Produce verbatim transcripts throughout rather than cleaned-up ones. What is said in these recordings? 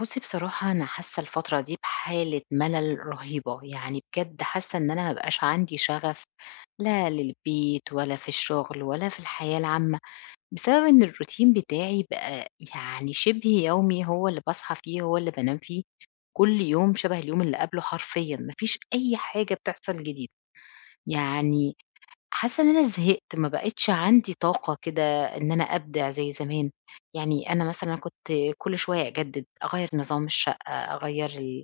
بُصّي، بصراحة أنا حاسة الفترة دي بحالة ملل رهيبة، يعني بجد حاسة إن أنا ما بقاش عندي شغف لا للبيت ولا في الشغل ولا في الحياة العامة، بسبب إن الروتين بتاعي بقى يعني شبه يومي، هو اللي باصحى فيه، هو اللي بانام فيه، كل يوم شبه اليوم اللي قبله حرفيًا، ما فيش أي حاجة بتحصل جديد، يعني حاسة إن أنا زهقت، ما بقيتش عندي طاقة كده إن أنا أبدع زي زمان، يعني أنا مثلًا كنت كل شوية أجدد، أغيّر نظام الشقة، أغيّر ال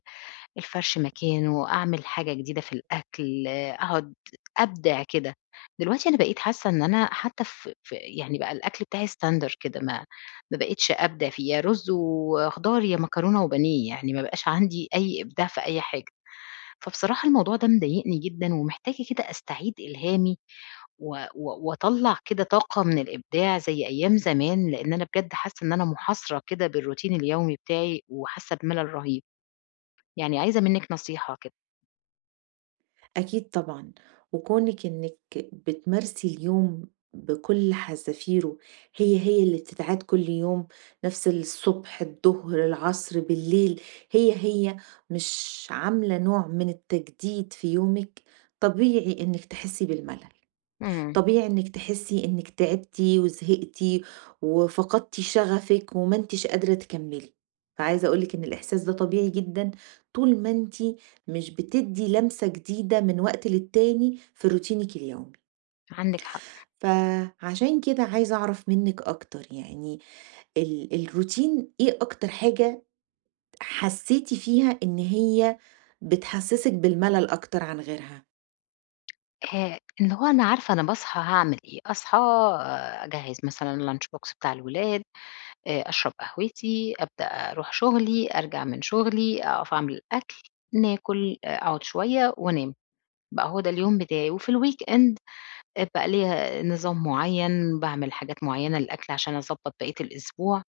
الفرش مكانه، أعمل حاجة جديدة في الأكل، أقعد أبدع كده. دلوقتي أنا بقيت حاسة إن أنا حتى ف ف يعني بقى الأكل بتاعي standard كده، ما ما بقيتش أبدع فيه، يا رز وخضار، يا مكرونة وبانيه، يعني ما بقاش عندي أي إبداع في أي حاجة. فبصراحة الموضوع ده مضايقني جدًا، ومحتاجة كده أستعيد إلهامي و و وأطلّع كده طاقة من الإبداع زي أيام زمان، لإن أنا بجد حاسة إن أنا محاصرة كده بالروتين اليومي بتاعي وحاسة بملل رهيب، يعني عايزة منِّك نصيحة كده. أكيد طبعًا، وكونِك إنِّك بتمارسي اليوم بكل حذافيره، هي، هي اللي بتتعاد كل يوم، نفس الصبح، الضهر، العصر، بالليل، هي، هي مش عاملة نوع من التجديد في يومِك، طبيعي إنِّك تحسي بالملل. إمم. طبيعي إنِّك تحسّي إنِّك تعبتِ وزهقتِ وفقدتِ شغفِك وما أنتيش قادرة تكمّلي. فعايزة أقول لِك إن الإحساس ده طبيعي جدًا طول ما أنتِ مش بتدّي لمسة جديدة من وقت للتاني في روتينِك اليومي. عندِك حق. فعشان كده عايزة أعرف منِّك أكتر، يعني ال الروتين إيه أكتر حاجة حسّيتِ فيها إن هي بتحسّسِك بالملل أكتر عن غيرها؟ آآ اللي هو أنا عارفة أنا باصحى هاعمل إيه، أصحى، آه، أجهّز مثلًا lunch box بتاع الولاد، آآ أشرب قهوتي، أبدأ أروح شغلي، أرجع من شغلي، أقف أعمل الأكل، ناكل، آه، أقعد شوية وأنام. بقى هو ده اليوم بتاعي، وفي الweekend آآ بقى ليّا نظام معيّن، باعمل حاجات معيّنة للأكل عشان أضبّط بقية الأسبوع،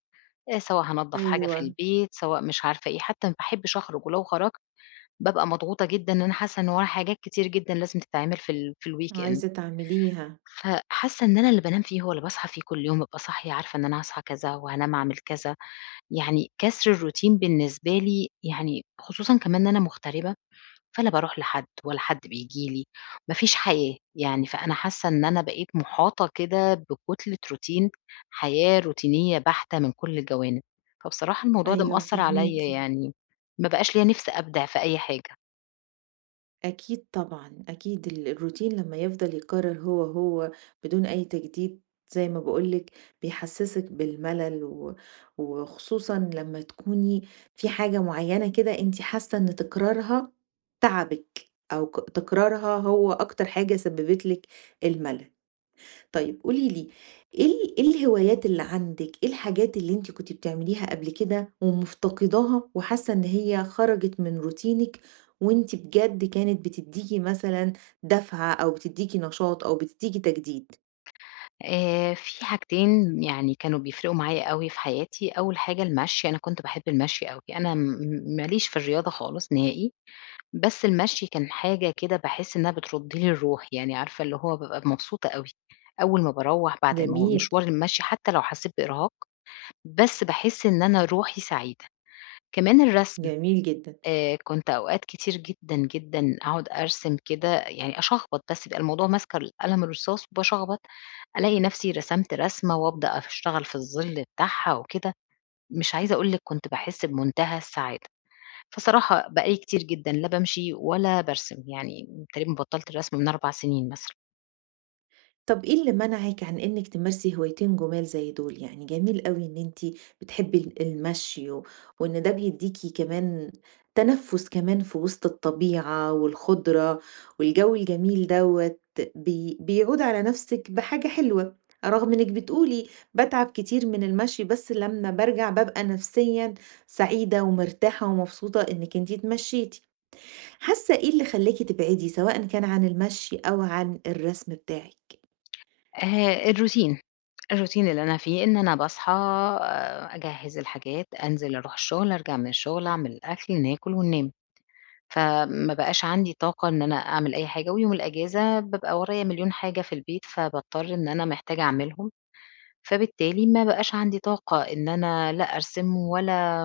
آآ سواء هانضّف حاجة في أيوه، البيت، سواء مش عارفة إيه، حتى ما باحبش أخرج، ولو خرجت بابقى مضغوطة جدًا، إن أنا حاسة إن ورايا حاجات كتير جدًا لازم تتعمل في ال في الweekend، عايزة تعمليها. فحاسة إن أنا اللي بانام فيه هو اللي باصحى فيه كل يوم، بابقى صاحية عارفة إن أنا هاصحى كذا وهانام أعمل كذا، يعني كسر الroutine بالنسبة لي، يعني خصوصًا كمان إن أنا مغتربة، فلا باروح لحد ولا حد بييجي لي، ما فيش حياة، يعني فأنا حاسة إن أنا بقيت مُحاطة كده بكتلة روتين، حياة روتينية بحتة من كل الجوانب، فبصراحة الموضوع ده أيوه، مأثّر فاهماكِ. عليَّ يعني، ما بقاش ليّا نِفْس أبدع في أي حاجة. أكيد طبعًا، أكيد ال الروتين لمّا يفضل يتكرر هو، هو بدون أي تجديد زي ما باقول لِك بيحسسِك بالملل و وخصوصًا لمّا تكوني في حاجة معينة كده أنتِ حاسة إن تكرارها تعبِك أو ك تكرارها هو أكتر حاجة سببت لِك الملل. طيب قولي لي إيه ال إيه الهوايات اللي عندِك، إيه الحاجات اللي أنتِ كنتِ بتعمليها قبل كده ومفتقداها وحاسة إن هي خرجت من روتينِك، وأنتِ بجد كانت بتدّيكِ مثلًا دَفعة أو بتدّيكِ نشاط أو بتدّيكِ تجديد؟ آآ في حاجتين يعني كانوا بيفرقوا معايا أوي في حياتي، أول حاجة المشي، أنا كنت باحب المشي أوي، أنا م م ماليش في الرياضة خالص نهائي، بس المشي كان حاجة كده باحس إنها بترُد لي الروح، يعني عارفة اللي هو بابقى مبسوطة أوي، أول ما باروّح بعد ما هو جميل، مشوار المشي، حتى لو حسيت بإرهاق، بس باحس إن أنا روحي سعيدة. كمان الرسم، جميل جدًا. آآ كنت أوقات كتير جدًا، جدًا أقعد أرسم كده يعني أشخبط بس، يبقى الموضوع ماسكة القلم الرصاص وباشخبط، ألاقي نفسي رسمت رسمة وأبدأ أشتغل في الظل بتاعها وكده، مش عايزة أقول لِك كنت باحس بمنتهى السعادة. فصراحة بقى لي كتير جدًا، لا بامشي ولا بارسم، يعني تقريبًا بطّلت الرسم من أربع سنين مثلًا. طب إيه اللي منعِك عن إنِّك تمارسي هوايتين جُمال زي دول؟ يعني جميل أوي إن أنتِ بتحبّي ال المشي و وإن ده بيدّيكِ كمان تنفُّس كمان في وسط الطبيعة والخُضرة والجو الجميل دوّة بي بيعود على نَفْسِك بحاجة حلوة، رغم إنِّك بتقولي باتعب كتير من المشي بس لمّا بارجع بابقى نفسيًا سعيدة ومرتاحة ومبسوطة إنِّك أنتِ اتمشّيتِ. حاسّة إيه اللي خلّاكِ تبعدي سواء كان عن المشي أو عن الرسم بتاعِك؟ آآ الروتين، الروتين اللي أنا فيه إن أنا باصحى، آآ أجهّز الحاجات، أنزل أروح الشغل، أرجع من الشغل، أعمل الأكل، ناكل وننام. فما بقاش عندي طاقة إن أنا أعمل أي حاجة، ويوم الأجازة بابقى ورايا مليون حاجة في البيت، فباضطر إن أنا محتاجة أعملهم، فبالتالي ما بقاش عندي طاقة إن أنا لا أرسم ولا،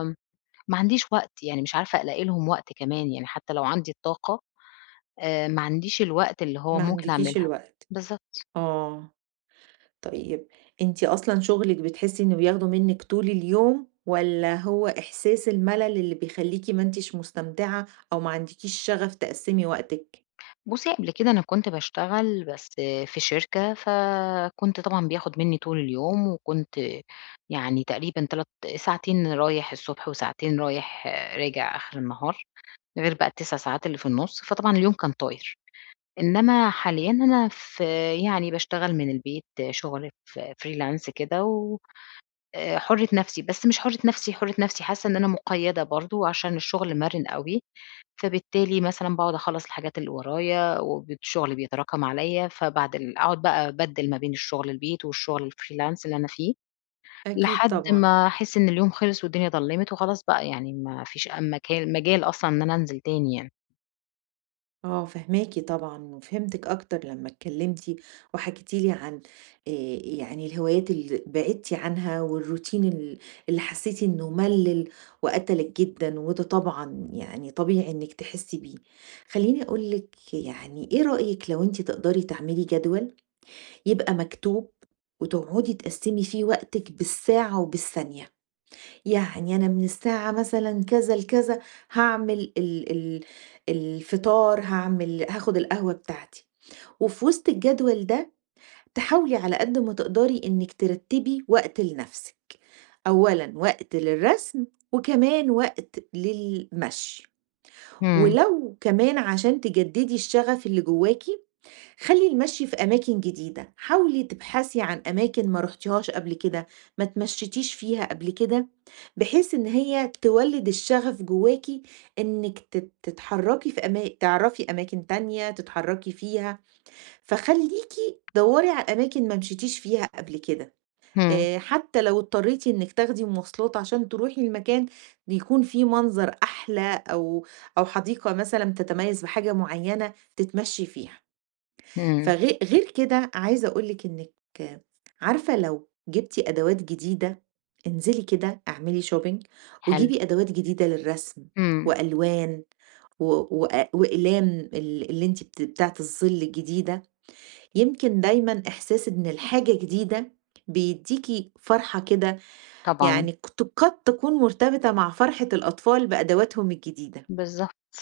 ما عنديش وقت، يعني مش عارفة ألاقي لهم وقت كمان، يعني حتى لو عندي الطاقة آآ ما عنديش الوقت اللي هو ما ممكن عندكيش أعملها. الوقت، بالضبط. آه، طيب أنتِ أصلًا شغلِك بتحسي إنه بياخده منِّك طول اليوم، والّا هو إحساس الملل اللي بيخلّيكِ ما أنتيش مستمتعة أو ما عندكيش شغف تقسّمي وقتِك؟ بُصّي، قبل كده أنا كنت باشتغل بس في شركة، فكنت طبعًا بياخد منّي طول اليوم، وكنت يعني تقريبًا تلاتة ساعتين رايح الصبح، وساعتين رايح راجع آخر النهار، غير بقى ال تسعة ساعات اللي في النُص، فطبعًا اليوم كان طاير. إنّما حاليًا أنا في، يعني باشتغل من البيت شُغل ف freelance كده و، آآ حُرّة نَفْسي، بس مش حُرّة نَفْسي، حُرّة نَفْسي حاسّة إن أنا مُقيّدة برضه عشان الشُغل مَرِن أوي، فبالتالي مثلًا باقعُد أخلّص الحاجات اللي ورايا والشُغل بيتراكم عليّا، فبعد ال أقعُد بقى أبدِّل ما بين الشُغل البيت والشُغل الfreelance اللي أنا فيه، أكيد لحد طبعًا. ما أحس إن اليوم خلص والدنيا ضلِّمت وخلاص بقى، يعني ما فيش أ مكان مجال أصلًا إن أنا أنزِل تاني يعني. آه فاهماكِ طبعًا، وفهمتِك أكتر لمّا اتكلمتِ وحكيتِ لي عن آآ يعني الهوايات اللي بعدتِ عنها والروتين ال اللي حسيتِ إنه مَلِّل وقتلِك جدًا، وده طبعًا يعني طبيعي إنِّك تحسي بيه. خلّيني أقول لِك يعني إيه رأيِك لو أنتِ تقدري تعملي جدول يبقى مكتوب وتقعدي تقسّمي فيه وقتِك بالساعة وبالثانية؟ يعني أنا من الساعة مثلًا كذا لكذا هاعمل ال ال الفطار، هاعمل هاخد القهوة بتاعتي، وفي وسط الجدول ده تحاولي على قد ما تقدري إنِّك ترتبي وقت لنفسِك، أولًا وقت للرسم، وكمان وقت للمشي، إمم. ولو كمان عشان تجددي الشغف اللي جواكِ خلّي المشي في أماكن جديدة، حاولي تبحثي عن أماكن ما رُحتيهاش قبل كده، ما اتمشيتيش فيها قبل كده، بحيث إن هي تولِّد الشغف جواكِ إنِّك تت تتحرّكي في أما تعرفي أماكن تانية تتحرّكي فيها، فخلّيكِ دَوّري على أماكن ما مشيتيش فيها قبل كده، إمم. آآ حتى لو اضطريتِ إنِّك تاخدي مواصلات عشان تروحي المكان بيكون فيه منظر أحلى أو أو حديقة مثلًا تتميّز بحاجة معيّنة تتمشّي فيها. إمم. فغي غير كده عايزة أقول لِك إنِّك عارفة لو جِبتِ أدوات جديدة، انزلي كده اعملي shopping حلو. وجيبي أدوات جديدة للرسم إمم. وألوان و وأ وأقلام ال اللي أنتِ بت بتاعة الظِل الجديدة، يمكن دايمًا إحساس إن الحاجة جديدة بيدّيكِ فرحة كده طبعًا. يعني قت قد تكون مرتبطة مع فرحة الأطفال بأدواتهم الجديدة، بالضبط،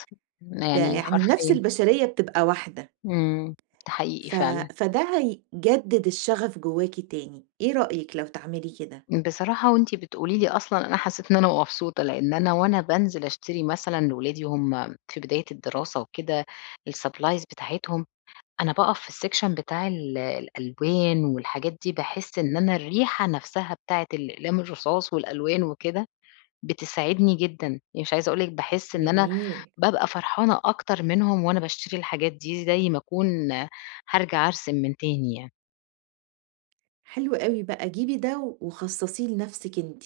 يعني فيعني النَفْس حرفيًا. البشرية بتبقى واحدة. إمم. ده حقيقي ف فعلًا. فده هيجدد الشغف جواكِ تاني، إيه رأيِك لو تعملي كده؟ بصراحة وأنتِ بتقولي لي أصلًا أنا حسّيت إن أنا مبسوطة، لإن أنا وأنا بانزل أشتري مثلًا لولادي وهُم في بداية الدراسة وكده الsupplies بتاعتهم، أنا باقف في الsection بتاع ال الألوان والحاجات دي، باحس إن أنا الريحة نفسها بتاعة الأقلام الرصاص والألوان وكده بتسعدني جدًا، يعني مش عايزة أقول لِك باحس إن أنا جميل. بابقى فرحانة أكتر منهم وأنا باشتري الحاجات دي، زي ما أكون هارجع أرسم من تاني يعني. حلو أوي بقى، جيبي ده وخصصيه لنفسِك أنتِ.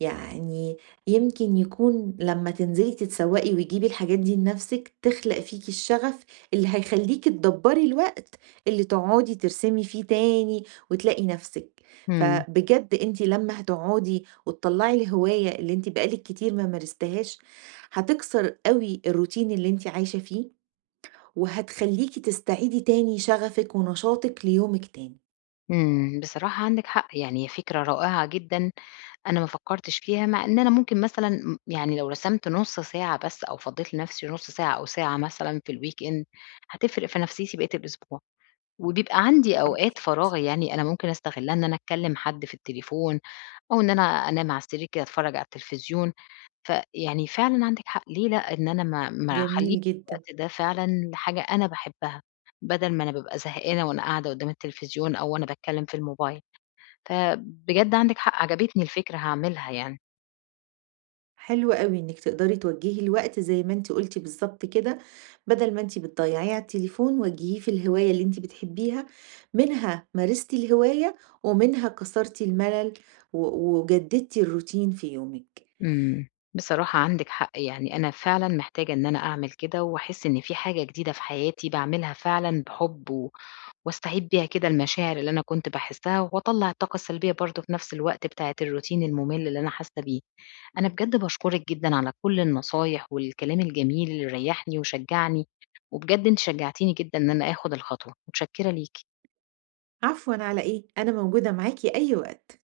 يعني يمكن يكون لمّا تنزلي تتسوقي وتجيبي الحاجات دي لنفسِك، تخلق فيكِ الشغف اللي هيخلّيكِ تدبّري الوقت اللي تقعدي ترسمي فيه تاني وتلاقي نفسِك، إمم. فبجد أنتِ لمّا هتقعدي وتطلّعي الهواية اللي أنتِ بقى لِك كتير ما مارستهاش، هتكسر أوي الروتين اللي أنتِ عايشة فيه، وهتخلّيكِ تستعيدي تاني شغفِك ونشاطِك ليومِك تاني. إمم. بصراحة عندِك حق، يعني هي فكرة رائعة جدًا، أنا ما فكّرتش فيها، مع إن أنا ممكن مثلًا م يعني لو رسمت نُص ساعة بس، أو فضّيت لنفسي نُص ساعة أو ساعة مثلًا في الweekend، هتفرق في نفسيتي بقية الأسبوع، وبيبقى عندي أوقات فراغ يعني أنا ممكن أستغلّها إن أنا أكلّم حد في التليفون، أو إن أنا أنام على السرير كده أتفرّج على التلفزيون، فيعني فعلًا عندِك حق، ليه لأ، إن أنا ما ما أخلّي جميل جدًا. الوقت ده فعلًا لحاجة أنا باحبها، بدل ما أنا بابقى زهقانة وأنا قاعدة قدّام التلفزيون أو وأنا باتكلّم في الموبايل، فبجد عندِك حق، عجبتني الفكرة هاعملها يعني. حلو أوي إنِّك تقدري توجّهي الوقت زي ما أنتِ قُلتِ بالضبط كده، بدل ما أنتِ بتضيّعيه على التليفون وجّهيه في الهواية اللي أنتِ بتحبيها، منها مارستِ الهواية ومنها كسرتِ الملل و وجددتِ الروتين في يومِك. إمم. بصراحة عندِك حق، يعني أنا فعلًا محتاجة إن أنا أعمل كده وأحس إن في حاجة جديدة في حياتي باعملها فعلًا بحُب و واستعيد بيها كده المشاعر اللي أنا كنت باحسّها وأطلّع الطاقة السلبية برضه في نفس الوقت بتاعة الروتين المُمِل اللي أنا حاسة بيه. أنا بجد باشكرِك جدًا على كل النصايح والكلام الجميل اللي ريّحني وشجّعني، وبجد أنتِ شجّعتيني جدًا إن أنا آخُد الخطوة، متشكّرة ليكِ. عفوًا على إيه، أنا موجودة معاكِ أي وقت.